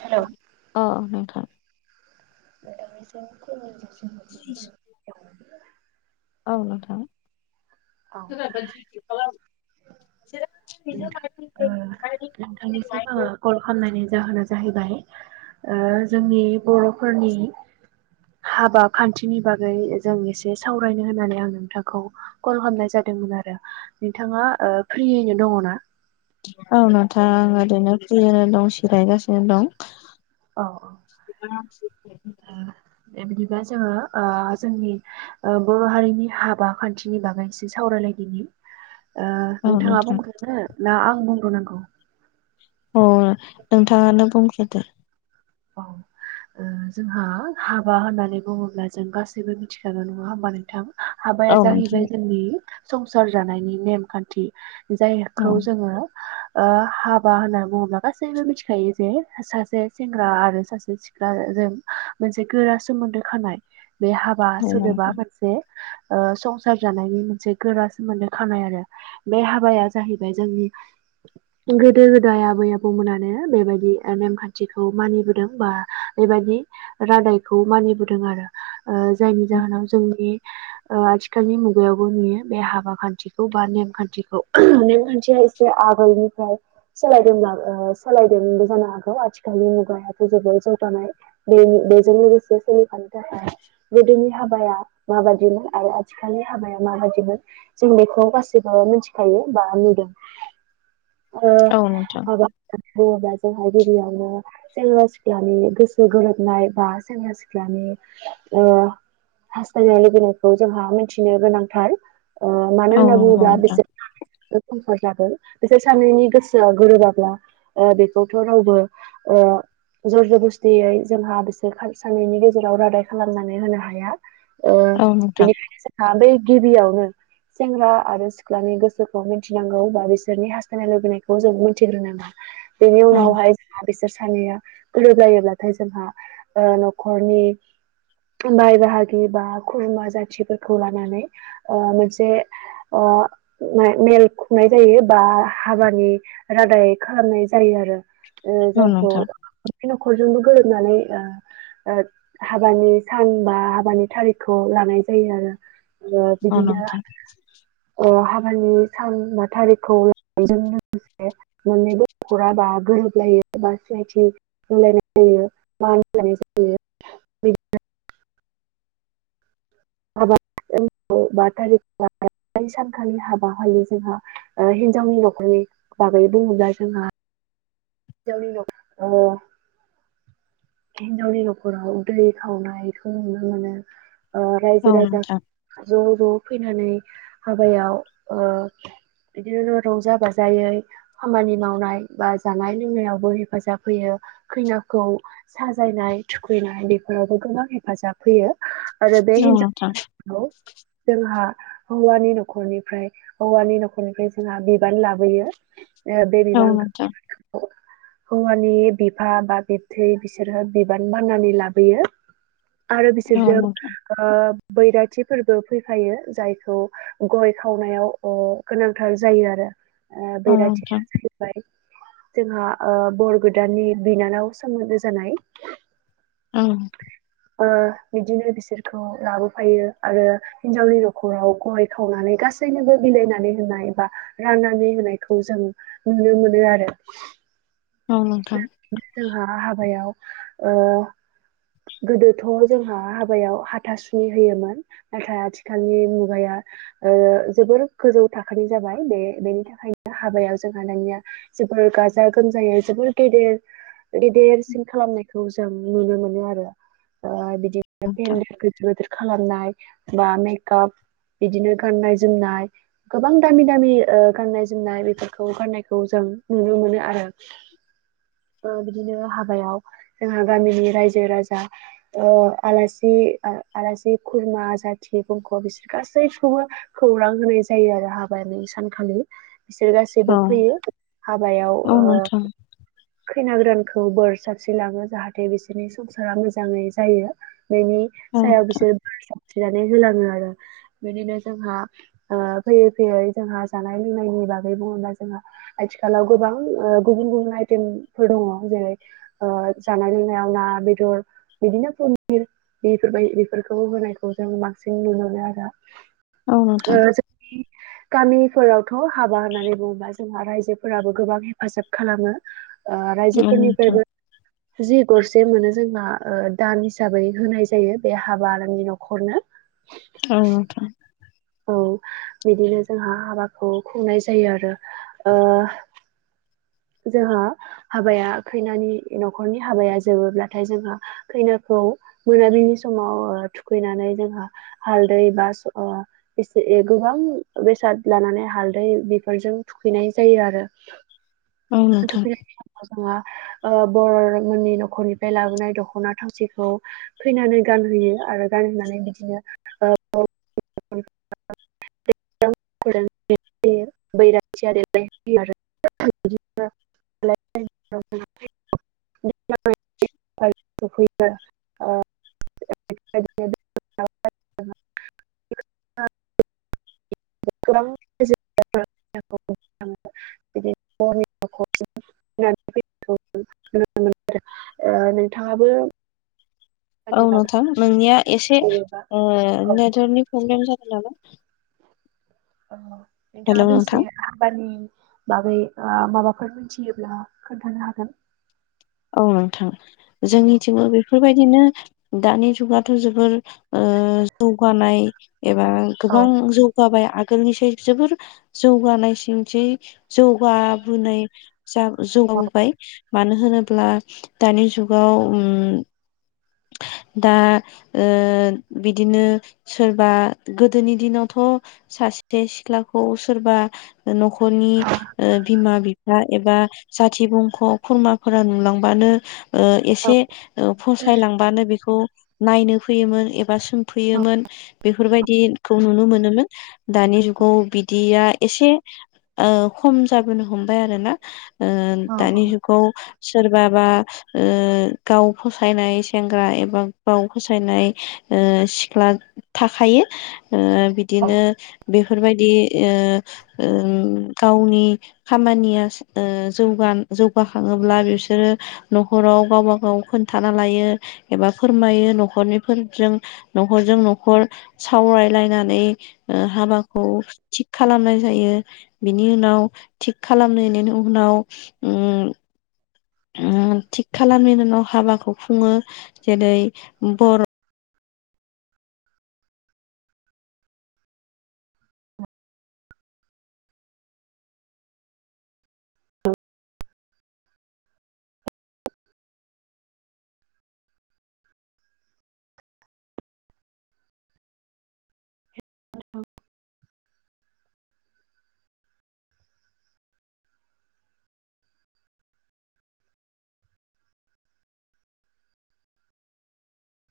हेल' औ नोंथां [unintelligible] ए जासिहरनाय औ न'थां। थ नोंथांनिसिम आङो कल खालामनायनि जाहोन जाहैबाय जोंनि बर'फोरनि हाबा खान्थिनि बागै जों एसे सावरायनो होननानै आं नोंथांखौ कल खालामनाय जादोंमोन आरो नोंथाङा फ्रियैनो दङ ना औ नावथा आं ओरैनो फ्रिनो दं सिरायगासिनो दं औ अ औ बिदिबा जोङो जोंनि बर' हारिनि हाबा खान्थिनि बागै एसे सावराय औ नोंथाङा नोंथां बुंगनो ना आं बुंग्र नांगौ अ नोंथाङानो बुंग्रोदो औ। जोंहा हाबा होननानै बुङोब्ला जों गासैबो मिथिखागौ नङा होमबा नोंथां हाबाया औ नोंथां जाहैबाय जोंनि संसार जानायनि नेमखान्थि औ जायखौ जोङो हाबा होनना बुङोब्ला गासैबो मिथिखायो जे सासे स्रा आरो सासे सिख्ला जों मोनसे गोरा सोमोन्दो खानाय बे हाबा सोदोबा मोनसे संसार जानायनि मोनसे गोरा सोमोन्दो खानाय आरो बे हाबाया जाहैबाय जोंनि गोदो गोदाय आबै आबौमोनानो बेबायदि नेमखान्थिखौ मानिबोदों बा बेबायादि रादायखौ मानिबोदों आरो जायनि जाहोनाव जोंनि आथिखालनि मुगायावबो नुयो बे हाबा खान्थिखौ बा नेमखान्थिखौ नेमखान्थिया आगोलनिफ्राय सोलायदोंब्ला सोलायदोंबो जानो हागौ आथिखाल दानि मुगायाथ' जोबोर जौगानाय बे-बेजों लोगोसे सोलिफानो थाखाय गोदोनि हा हाबाया माबायदिमोन आरो आथिखालनि हाबाया माबायदिमोन जों बेखौ गासैबो मिनथिखायो [unintelligible] दों ओ औ नोंथां हाबा होनना बुङोब्ला जोंहा गिबियावनो सेंग्रा सिख्लानि गोसो गोरोबनाय बा सेंग्रा सिख्लानि ओ हास्थायनाय लुबैनायखौ जोंहा मिथिनो गोनांथार ओ मानो औ होनना नंगौ बुंङोब्ला नोंथां बिसोर [unintelligible] कमफर्ट जागोन। बिसोर सानैनि गोसोआ गोरोबाब्ला ओ बेखौथ' रावबो ओ ज'रजबस्तियै जोंहा बिसोर खा सानैनि गेजेराव रादाय खालामनानै होनो हाया। ओ औ नोंथां बेनिखायनो जोंहा बे गिबियावनो सेंग्रा आरो सिख्लानि गोसोखौ मिनथिनांगौ बा बिसोरनि हास्थायनाय लुबैनायखौ जों मिथिग्रोनांगोन औ बेनियावनावाय जोंहा बिसोर सानैया गोरोबलायोब्लाथाय जोंहा ओ न'खरनि बाय बाहागि बा खुरमा जाथिफोरखौ लानानै ओ मोनसे ओ बा माय मेल खुंनाय जायो बा हाबानि रादाय खालामनाय जायो आरो। ओ औ जायखौ नोंथां [unintelligible] न'खरजोंबो गोरोबनानै ओ ओ हाबानि सान बा हाबानि थारिगखौ लानाय जायो आरो। ओ औ बिदिनो नोंथां ओ हा बानि सानबा थारिगखौ लानायजों लोगोसे मोननैबो न'खरा बा गोरो लायो बा सिनायथि होलायनाय जायो मान होलायनाय जायो बिदिनो [unintelligible] बा थारिग [unintelligible] बै सानखालि हाबाखालि जोंहा ओ हिनजावनि न'खरनि बागै बुंङोब्ला जोंहा [unintelligible] अ हिनजावनि न'खराव दै खावनायखौ नुनो मोनो। ओ रायजो औ राजा नोंथां ज' ज' फैनानै हाबायाव ओ बिदिनो रंजा बाजायै खामानि मावनाय बा जा नाय लोंनायावबो हेफाजाब होयो खैनाखौ साजायनाय थुखैनाय बेफोरावबो गोबां हेफाजाब होयो आरो बे औ नोंथां औ हिनजाव गोदानखौ जोंहा हौवानि न'खरनिफ्राय हौवानि न'खरनिफ्राय जोंहा बिबान लाबोयो। ओ बे नोंथां बिबानखो [unintelligible] हौवानि बिफा बा बिबथै बिसोरहा बिबान बाननानै लाबोयो। आरो औ नोंथां औ बिसोरजों नोंथां ओ बैरा थि फोरबो फैफायो जायखौ गय खावनायाव अ गोनांथार जायो आरो। ओ बैरखथिया जाहैबाय जोंहा ओ बर गोदाननि बिनानाव सोमोन्दो जानाय ओं ओ बिदिनो बिसोरखौ लाबोफायो आरो हिनजावनि न'खराव गय खावनानै गास सैनोबो बिलायनानै होनाय बा राननानै होनायखौ जों नुनो मोनो आरो। नोंथां [unintelligible] जोंहा हाबायाव ओ गोदोथ' जोंहा हाबायाव हाथासुनि होयोमोन नाथाय आथिखालनि मुगाया ओ जोबोर गोजौ थाखोनि जाबाय बे-बेनि थाखायनो हाबायाव जोंहा दानिया जोबोर गाजा गोमजायै जोबोद गेदेर गेदेरसिन खालामनायखौ जों नुनो मोनो आरो ओ बिद नोंथां [unintelligible] गोदोर खालामनाय बा मेकआप बिदिनो गाननाय जोमनाय गोबां दामि दामि ओ गाननाय जोमनाय बेफोरखौ गाननायखौ जों नुनो मोनो आरो। ओ बिदिनो हाबायाव जोंहा गामिनि रायजो राजा ओ आलासि आ-आलासि खुरमा जाथि बंख' बिसोर गासैखौबो खौरां होनाय जायो आरो हाबानि सानखालि। बिसोर गासैबो औ फैयो हाबायाव औ ओ नोंथां खैना गोदानखौ बोर साबस्रिलाङो जाहाथे बिसोरनि संसारा मोजाङै जायो। बेनि औ सायाव बिसोरो नानै होलांङो आरो। बिदिनो जोंहा ओ फैयै फैयै जोंहा जानाय लोंनायनि बागै बुंङोब्ला जोंहा आथिखालाव गोबां ओ गुबुन गुबुन आइटेमफोर दंङ जेरै ओ जानाय लोंनायाव ना बेदर बिदिनो पनिर बेफोरबाय बेफोरखौबो होनायखौ जों बांसिन नुनो मोनो आरो। नोंथां ओ जोंनि गामिफोरावथ' हाबा होननानै बुङोबा जोंहा रायजोफोराबो गोबां हेफाजाब खालामो ओ औ नोंथां रायजोफोरनिफ्रायबो जि गरसे मोनो जोंहा ओ दान हिसाबै होनाय जायो बे हाबा आरनि न'खरनो औ नोंथां औ बिदिनो जोंहा हाबाखौ खुंनाय जायो आरो ओ जोंहा हाबाया खैनानि न'खरनि हाबाया जोबोब्लाथाय जोंहा खैनाखौ खौ मोनाबिलि समाव ओ थुखैनानै जोंहा हालदै [unintelligible] बे गोबां बेसाद लानानै हालदै बेफोरजों थुखैनाय जायो आरो [unintelligible] औ नोंथां औ नोंथां [unintelligible] ओ बर'मोननि न'खरनिफ्राय लाबोनाय दखना थावसिखौ खैनानो गान होयो आरो गानहनानै बिदिनो [unintelligible] [unintelligible] [unintelligible] [unintelligible] [unintelligible] [unintelligible] [unintelligible] [unintelligible] ओ नोंथाङाबो औ नोंथां नोंनिया एसे बागै ओ नेटवर्कनिखौ प्र प्रब्लेम जादो नामा [unintelligible] हेलौ नोंथांआबो एसे नोंथां आबादनि बागै ओ माबाफोर मिथियोब्ला खोन्थानो हागोन औ नोंथां औ जोंनिथिङाव बेफोरबायदिनो दानि जुगाथ' जोबोर ओ जौगानाय एबा गोबां जौगाबाय आगोलनि साय जोबोर जौगानाय सिंथि जौगाबोनाय जा औ जौगाबोबाय मानो होनोब्ला दानि जुगाव उम दा ओ बिदिनो सोरबा गोदोनि दिनावथ' थ सासे सिख्लाखौ सोरबा न'खरनि ओ बिमा बिफा एबा जाथि बुंख' खुरमा फोरा नुलांबानो ओ औ एसे ओ फसायलांबानो बेखौ नायनो फैयोमोन एबा सोंफैयोमोन बेफोरबायदिखौ नुनो मो नोमोन दानि जुगा बिदिया एसे ओ खम जाबोनो हमबाय आरो ना ओ औ दानि जुगाव सोरबाबा ओ गाव फसायनाय सेंग्रा एबा गाव फसायनाय ओ सिख्ला थाखायो ओ औ बिदिनो बेफोरबायदि ओ उम गावनि खामानिया ओ जौगा [unintelligible] [unintelligible] बिसोरो न'खराव गावबा गाव खोन्थाना लायो एबा फोरमायो न'खरनि फोर जों न'खरजों न'खर सावरायलायनानै ओ हाबाखौ थि खालामनाय जायो बिनि उनाव थिग खालामनायनि उनाव उम ओ थिग खालामनायनि उनाव हाबाखौ खुङो जेरै बर'